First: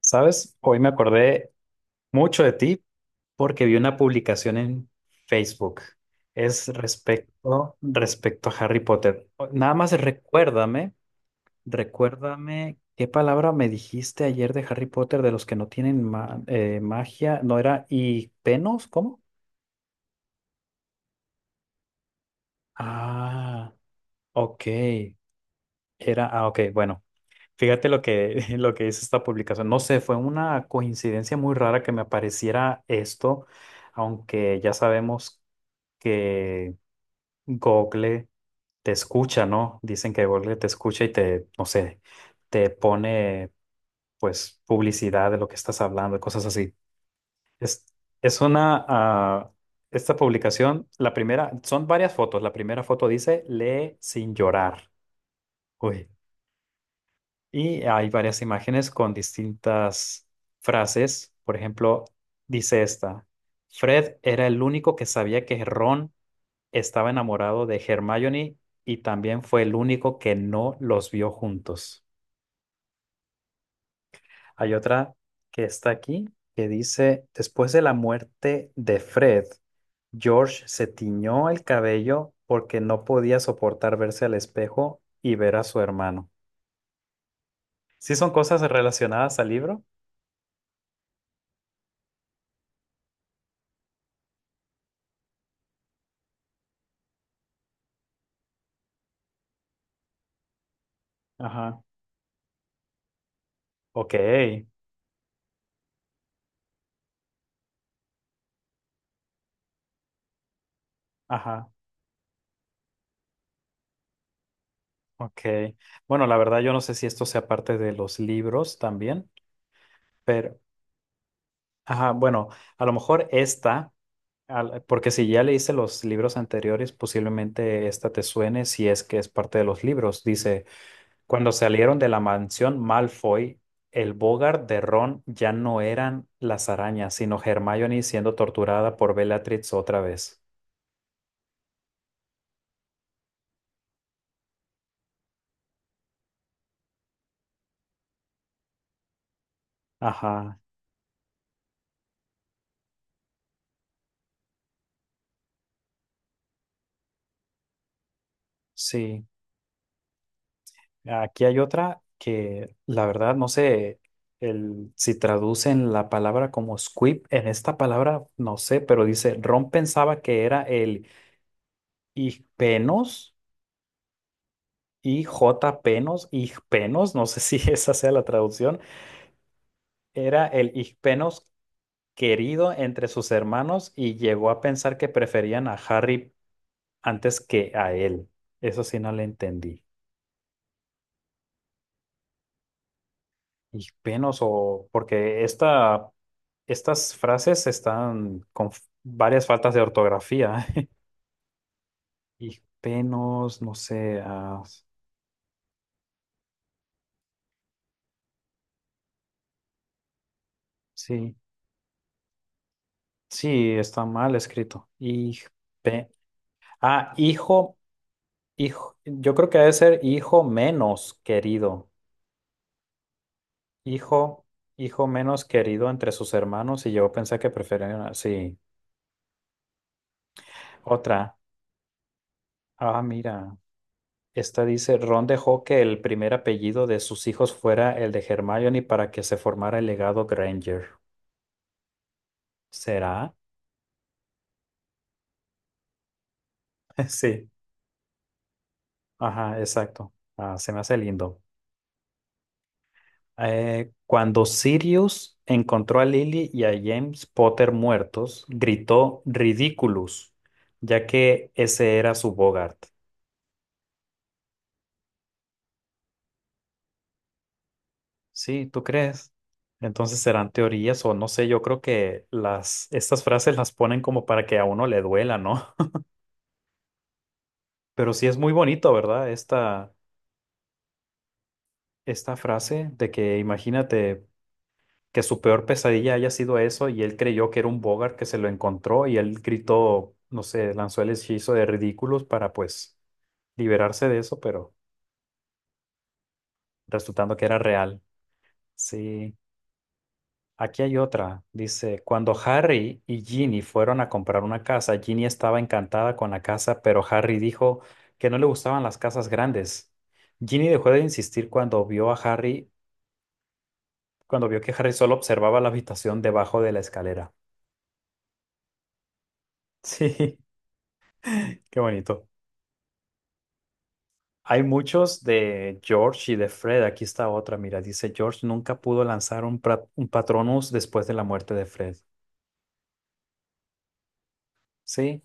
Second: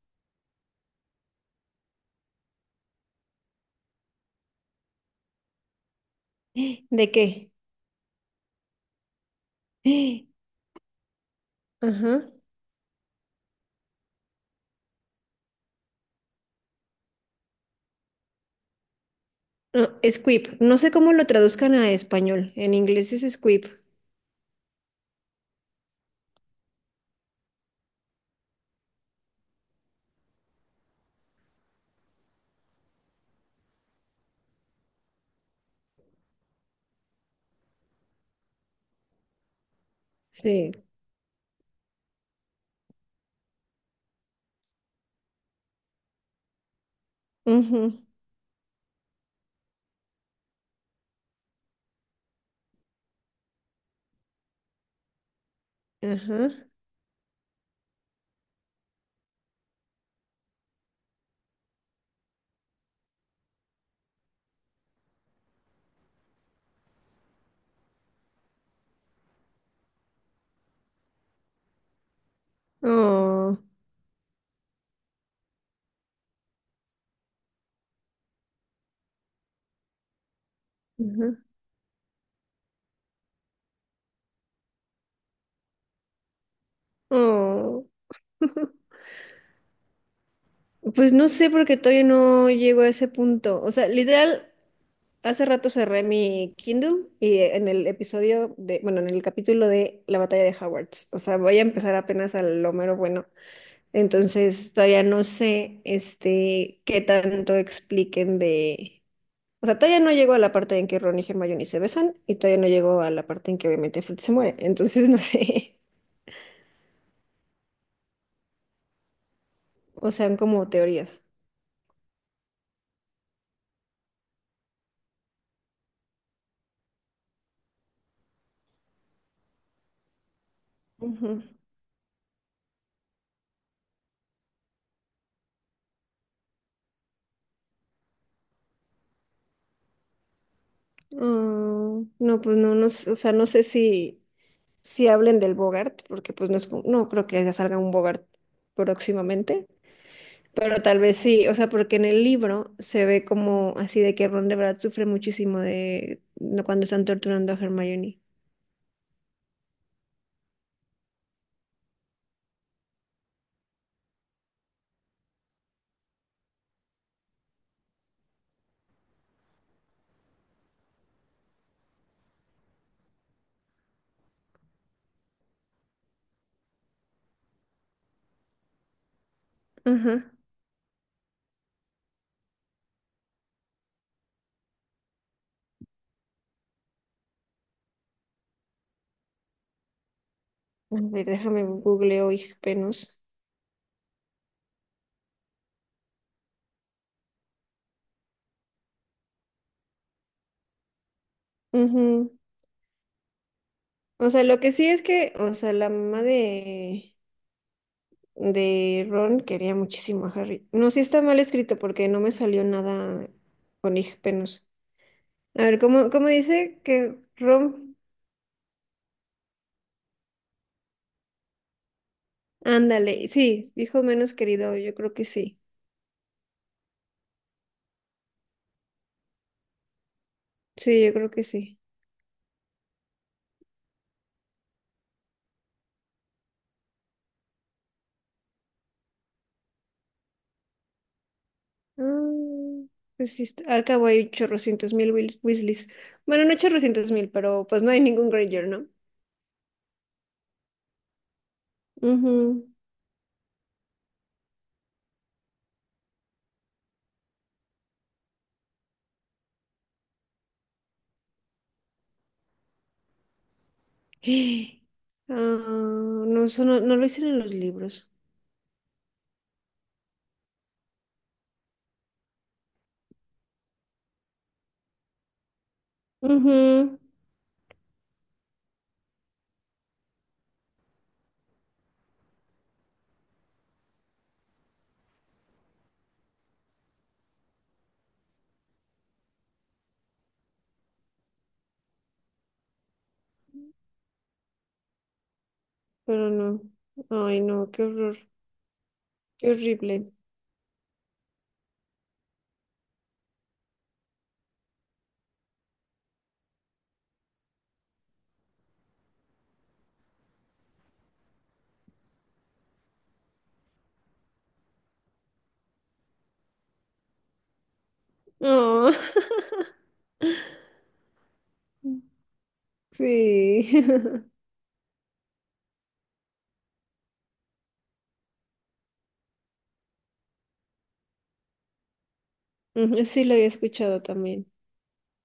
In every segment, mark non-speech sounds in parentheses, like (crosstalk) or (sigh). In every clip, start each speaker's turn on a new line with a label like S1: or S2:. S1: ¿Sabes? Hoy me acordé mucho de ti porque vi una publicación en Facebook. Es
S2: ¿De qué?
S1: respecto a Harry Potter. Nada más recuérdame,
S2: Ajá.
S1: recuérdame qué palabra me dijiste ayer de Harry Potter de los que no tienen magia. ¿No era y penos? ¿Cómo?
S2: No, Squib. No sé cómo lo traduzcan a español. En inglés es Squib.
S1: Ah, ok. Era, ah, ok, bueno. Fíjate (laughs) lo que dice esta publicación. No sé, fue una coincidencia muy rara que me apareciera esto, aunque ya sabemos que Google te escucha, ¿no? Dicen que Google te
S2: Sí.
S1: escucha y te, no sé, te pone pues publicidad de lo que estás hablando, cosas así. Es,
S2: Ujú.
S1: es una, esta publicación, la primera, son varias fotos. La primera foto dice, lee sin llorar. Uy.
S2: Ajá.
S1: Y hay varias imágenes con distintas frases. Por ejemplo, dice esta, Fred era el único que sabía que Ron estaba enamorado de Hermione y también fue el único que no los vio juntos.
S2: Oh.
S1: Hay otra que está aquí que dice, después de la muerte de Fred, George se
S2: Ajá.
S1: tiñó el cabello porque no podía soportar verse al espejo y ver a su hermano.
S2: Oh.
S1: ¿Sí son cosas relacionadas al libro?
S2: Pues no sé porque todavía no llego a ese punto. O sea, literal, hace rato cerré mi Kindle y en el episodio de, bueno, en el capítulo de la batalla de Hogwarts. O sea, voy a
S1: Ajá.
S2: empezar apenas al lo mero bueno.
S1: Ok,
S2: Entonces, todavía no sé, este, qué tanto expliquen de... O sea, todavía no llegó a la parte en que Ron y Hermione
S1: ajá,
S2: se besan y todavía no llegó a la parte en que obviamente Fred se muere. Entonces, no
S1: ok.
S2: sé. (laughs)
S1: Bueno, la verdad yo no sé si esto sea parte de los libros también,
S2: O sea,
S1: pero,
S2: como teorías.
S1: ajá, bueno, a lo mejor esta, porque si ya leíste los libros anteriores, posiblemente esta te suene si es que es parte de los libros. Dice,
S2: Ujú.
S1: cuando salieron de la mansión Malfoy, el Bogart de Ron ya no eran las arañas, sino Hermione siendo torturada por Bellatrix otra vez.
S2: Ah, no, pues no, sé, o sea, no sé si, si hablen del Bogart, porque pues no es, como... no creo que ya salga un Bogart próximamente,
S1: Ajá,
S2: pero tal vez sí, o sea, porque en el libro se ve como así de que Ron de verdad sufre muchísimo de no, cuando están torturando a Hermione.
S1: sí. Aquí hay otra que la verdad no sé el, si traducen la palabra como squib en esta palabra, no sé, pero dice, Ron pensaba que era el igpenos, IJpenos, igpenos, no sé si (laughs) esa sea la traducción,
S2: Ajá.
S1: era el igpenos querido entre sus hermanos y llegó a pensar que preferían a Harry antes que a él. Eso sí no le entendí.
S2: A ver, déjame googleo, hija, penos.
S1: Y penos o porque estas frases están con varias faltas de ortografía. (laughs) Y penos, no sé,
S2: O sea, lo que sí es que, o sea, la mamá de Ron quería muchísimo a Harry. No, sí está
S1: sí,
S2: mal escrito porque no me salió nada
S1: sí,
S2: con
S1: está mal
S2: hijpenos.
S1: escrito. Y
S2: A ver, ¿
S1: pe-
S2: cómo dice
S1: ah,
S2: que
S1: hijo,
S2: Ron?
S1: hijo, yo creo que debe ser hijo menos querido.
S2: Ándale, sí, hijo menos
S1: Hijo,
S2: querido, yo
S1: hijo
S2: creo que
S1: menos
S2: sí.
S1: querido entre sus hermanos y yo pensé que preferían, sí,
S2: Sí, yo creo
S1: otra.
S2: que sí.
S1: Ah, mira. Esta dice, Ron dejó que el primer apellido de sus hijos fuera el de Hermione para que se formara el legado Granger.
S2: Ah,
S1: ¿Será?
S2: pues sí, está... al cabo hay chorrocientos mil Wil- Weasleys. Bueno, no
S1: (laughs)
S2: chorrocientos mil,
S1: Sí.
S2: pero pues no hay ningún Granger, ¿no?
S1: Ajá, exacto. Ah, se me hace lindo.
S2: Ujú.
S1: Cuando Sirius encontró a Lily y a James Potter muertos, gritó Ridiculous, ya que ese era su Bogart.
S2: (gasps) Ah, no, eso no, no lo hicieron en los libros.
S1: Sí, ¿tú crees? Entonces serán teorías o no sé, yo creo que las, estas frases las ponen como para que a uno le duela, ¿no?
S2: Ujú.
S1: Pero sí es muy bonito, ¿verdad? Esta frase de que imagínate que su peor pesadilla haya sido eso y él creyó que era un Bogart que se lo encontró y él gritó, no sé, lanzó el hechizo de ridículos para pues liberarse de eso, pero
S2: Pero no.
S1: resultando
S2: Ay,
S1: que era
S2: no, qué
S1: real.
S2: horror.
S1: Sí.
S2: Qué horrible.
S1: Aquí hay otra. Dice, cuando Harry y Ginny fueron a comprar una casa, Ginny estaba encantada con la casa, pero Harry dijo que no le gustaban las casas grandes. Ginny dejó de insistir cuando vio a Harry cuando vio que Harry solo observaba la habitación debajo de la escalera.
S2: Oh,
S1: Sí, (laughs) qué bonito.
S2: (laughs) sí. (laughs)
S1: Hay muchos de George y de Fred. Aquí está otra, mira, dice George nunca pudo lanzar un Patronus después de la muerte de Fred.
S2: Ujú, sí, lo había escuchado también.
S1: Sí,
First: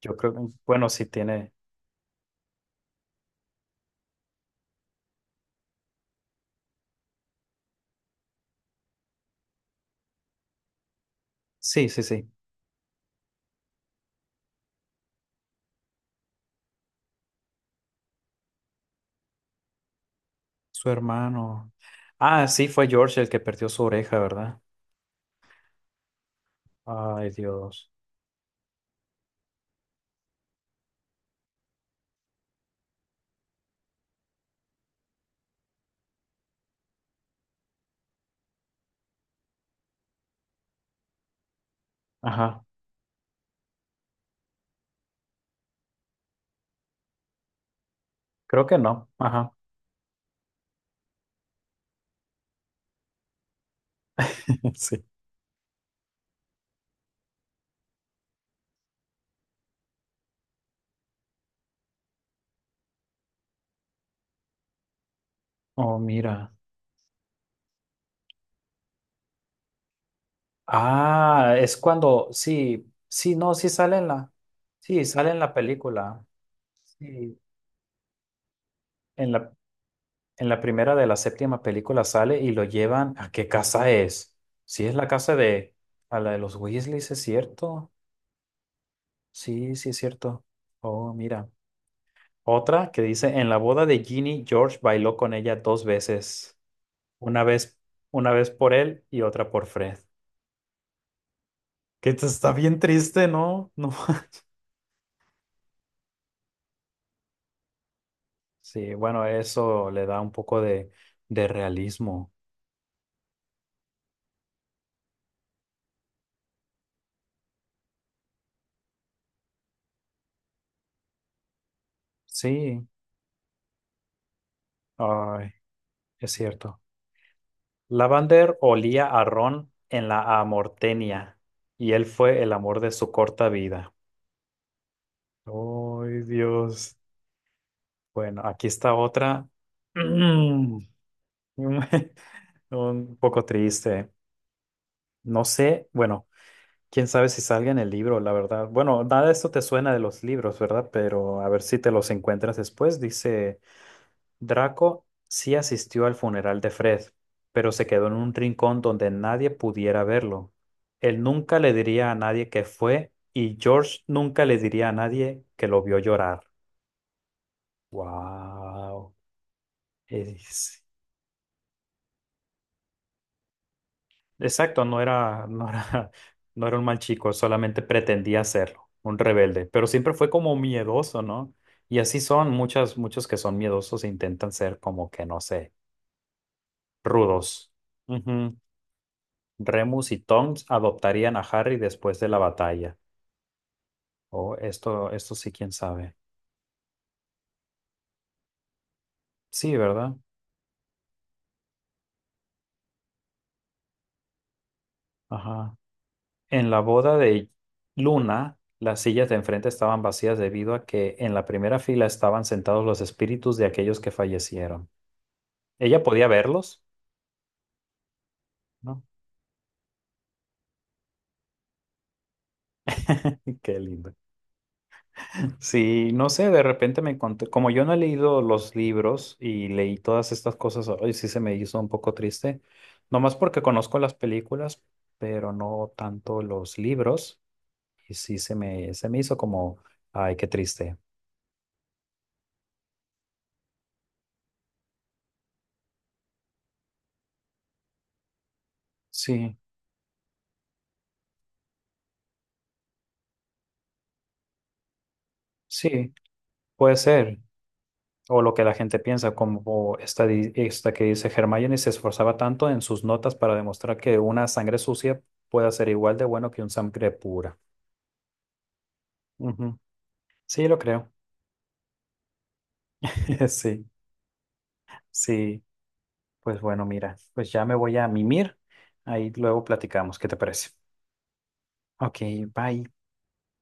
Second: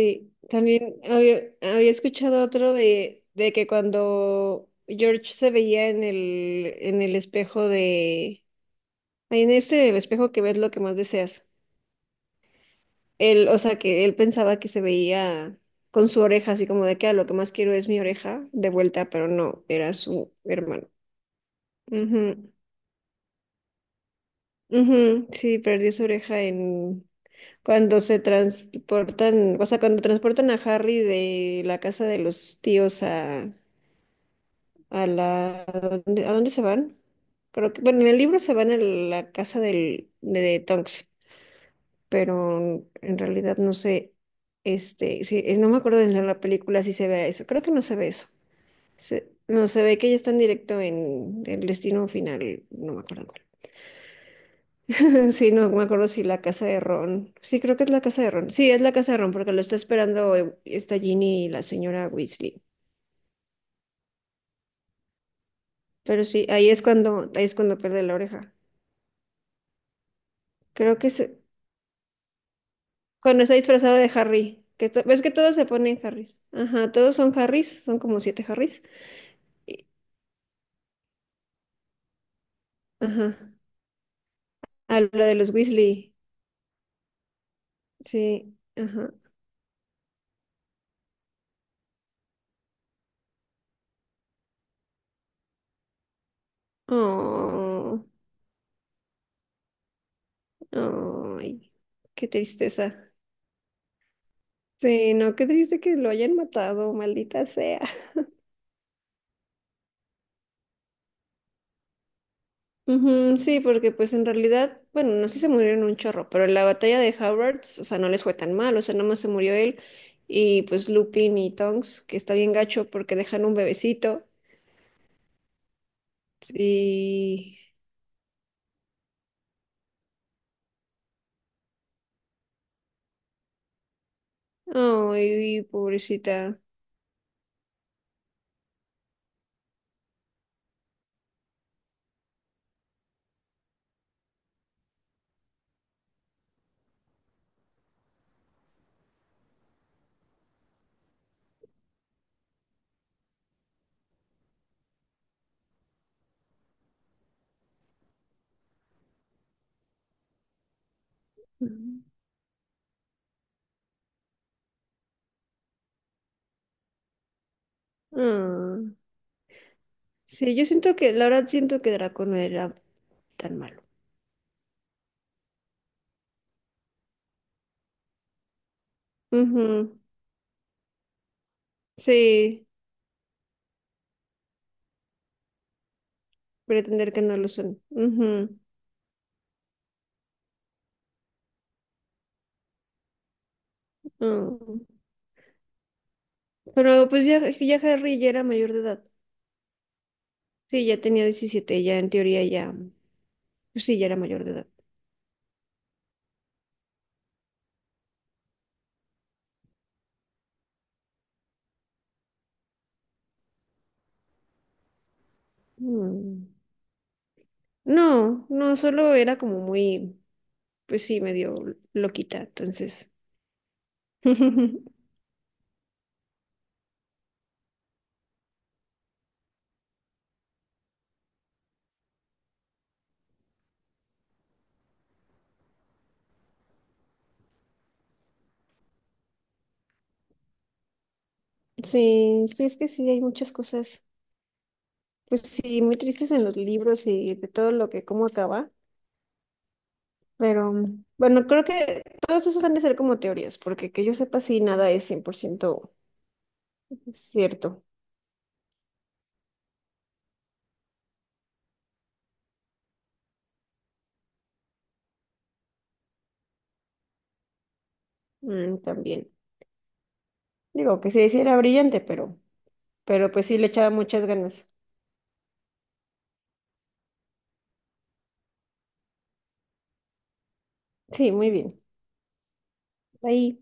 S1: yo creo, bueno,
S2: también
S1: sí tiene,
S2: había escuchado otro de que cuando George se veía en el espejo de... Ay, en este, el espejo que ves lo que más deseas.
S1: sí, sí, sí,
S2: Él, o sea, que él pensaba que se veía con su oreja, así como de que "Ah, lo que más quiero es mi oreja de vuelta", pero no, era su hermano.
S1: su hermano. Ah,
S2: Ujú.
S1: sí, fue George el que perdió su oreja, ¿verdad?
S2: Ujú, sí, perdió su oreja en...
S1: Ay, Dios.
S2: cuando se transportan, o sea, cuando transportan a Harry de la casa de los tíos a la, a dónde se van? Creo que, bueno, en el libro se van a la casa del, de, Tonks,
S1: Ajá,
S2: pero en realidad no sé, este, sí, no me acuerdo de la película si se ve eso, creo que no se ve eso.
S1: creo que no,
S2: Se-
S1: ajá,
S2: no, se ve que ya están directo en el destino final, no me acuerdo.
S1: (laughs) sí.
S2: Sí, no me acuerdo si la casa de Ron. Sí, creo que es la casa de Ron. Sí, es la casa de Ron porque lo está esperando esta Ginny y la señora Weasley.
S1: Oh,
S2: Pero sí,
S1: mira.
S2: ahí es cuando pierde la oreja. Creo que es
S1: Ah, es cuando, sí, sí,
S2: cuando
S1: no,
S2: está
S1: sí
S2: disfrazado
S1: sale en
S2: de Harry. Que to-
S1: sí,
S2: ves
S1: sale
S2: que
S1: en la
S2: todos se ponen
S1: película.
S2: Harrys. Ajá, todos son
S1: Sí,
S2: Harrys, son como siete Harrys.
S1: en la,
S2: Y-
S1: en la primera de la séptima película sale y lo llevan a
S2: Ajá.
S1: qué casa es. Sí, es
S2: A
S1: la
S2: lo de
S1: casa
S2: los
S1: de,
S2: Weasley.
S1: a la de los Weasleys, ¿es cierto?
S2: Sí, ajá.
S1: Sí, sí, es cierto. Oh, mira. Otra que dice, en la boda de Ginny, George bailó con ella dos veces. Una vez,
S2: Oh,
S1: una vez por él y otra por Fred.
S2: ay,
S1: Que esto
S2: qué
S1: está bien
S2: tristeza.
S1: triste, ¿no? (laughs) No.
S2: Sí, no, qué triste que lo hayan matado, maldita sea.
S1: Sí, bueno, eso le da un poco de realismo.
S2: Ujú, sí, porque pues en realidad, bueno, no sé si se murieron un chorro, pero en la batalla de Howards, o sea, no les fue tan mal, o sea, nomás se murió él y pues Lupin y Tonks, que está bien
S1: Sí,
S2: gacho porque dejan un bebecito
S1: ay, es cierto.
S2: y...
S1: Lavander olía a Ron en la Amortenia y él fue el amor de su corta vida.
S2: Ay,
S1: Ay,
S2: pobrecita.
S1: Dios. Bueno, aquí está otra. Mm, (laughs) Un poco triste. No sé, bueno, quién sabe si salga en el libro, la verdad. Bueno, nada de esto te suena de los libros, ¿verdad? Pero a ver si te los encuentras después, dice. Draco sí asistió al funeral de Fred, pero se quedó en un rincón donde nadie pudiera verlo. Él nunca le
S2: Ujú.
S1: diría a nadie que fue y George nunca le diría a nadie que lo vio llorar.
S2: Ah,
S1: Wow.
S2: sí, yo
S1: Es-
S2: siento que, la verdad siento que Draco no era tan malo.
S1: Exacto, no era, (laughs) no era un mal chico, solamente pretendía serlo, un rebelde, pero
S2: Ujú,
S1: siempre fue como miedoso, ¿no? Y así son
S2: sí,
S1: muchos que son miedosos e intentan ser como que, no sé,
S2: pretender que no lo
S1: rudos.
S2: son. Ujú,
S1: Remus y Tonks adoptarían a Harry después de la batalla. Oh,
S2: ah.
S1: esto sí, quién sabe.
S2: Pero pues ya, ya Harry ya era mayor de edad.
S1: Sí, ¿verdad?
S2: Sí, ya tenía 17, ya en teoría ya, pues sí, ya era mayor de edad.
S1: Ajá. En la boda de Luna, las sillas de enfrente estaban vacías debido a que en la primera fila estaban sentados los espíritus de aquellos que fallecieron. ¿Ella podía
S2: Mm.
S1: verlos?
S2: No, no,
S1: ¿No?
S2: solo era como muy, pues sí, medio loquita, entonces.
S1: (laughs) Qué lindo.
S2: (laughs)
S1: Sí, no sé, de repente me encontré, como yo no he leído los libros y leí todas estas cosas, hoy sí se me hizo un poco triste, nomás porque conozco las películas, pero no tanto los libros, y sí se me hizo como, ay, qué triste.
S2: Sí, sí, es que sí, hay muchas cosas, pues sí, muy tristes en los libros y de todo lo que, cómo acaba,
S1: Sí,
S2: pero mm, bueno, creo que todos esos han de ser como teorías, porque que yo sepa, sí, nada es 100%
S1: sí, puede ser,
S2: cierto.
S1: o lo que la gente piensa, como esta que dice Hermione se esforzaba tanto en sus notas para demostrar que una sangre sucia puede ser igual de bueno que un sangre pura.
S2: Mm, también.
S1: Ujú. Sí, lo
S2: Digo, que
S1: creo,
S2: sí, sí era brillante, pero pues
S1: (laughs)
S2: sí le
S1: sí.
S2: echaba muchas ganas.
S1: Sí, pues bueno, mira, pues ya me voy a mimir. Ahí luego platicamos, ¿qué te parece?
S2: Sí, muy bien.
S1: Ok, bye.
S2: Ahí.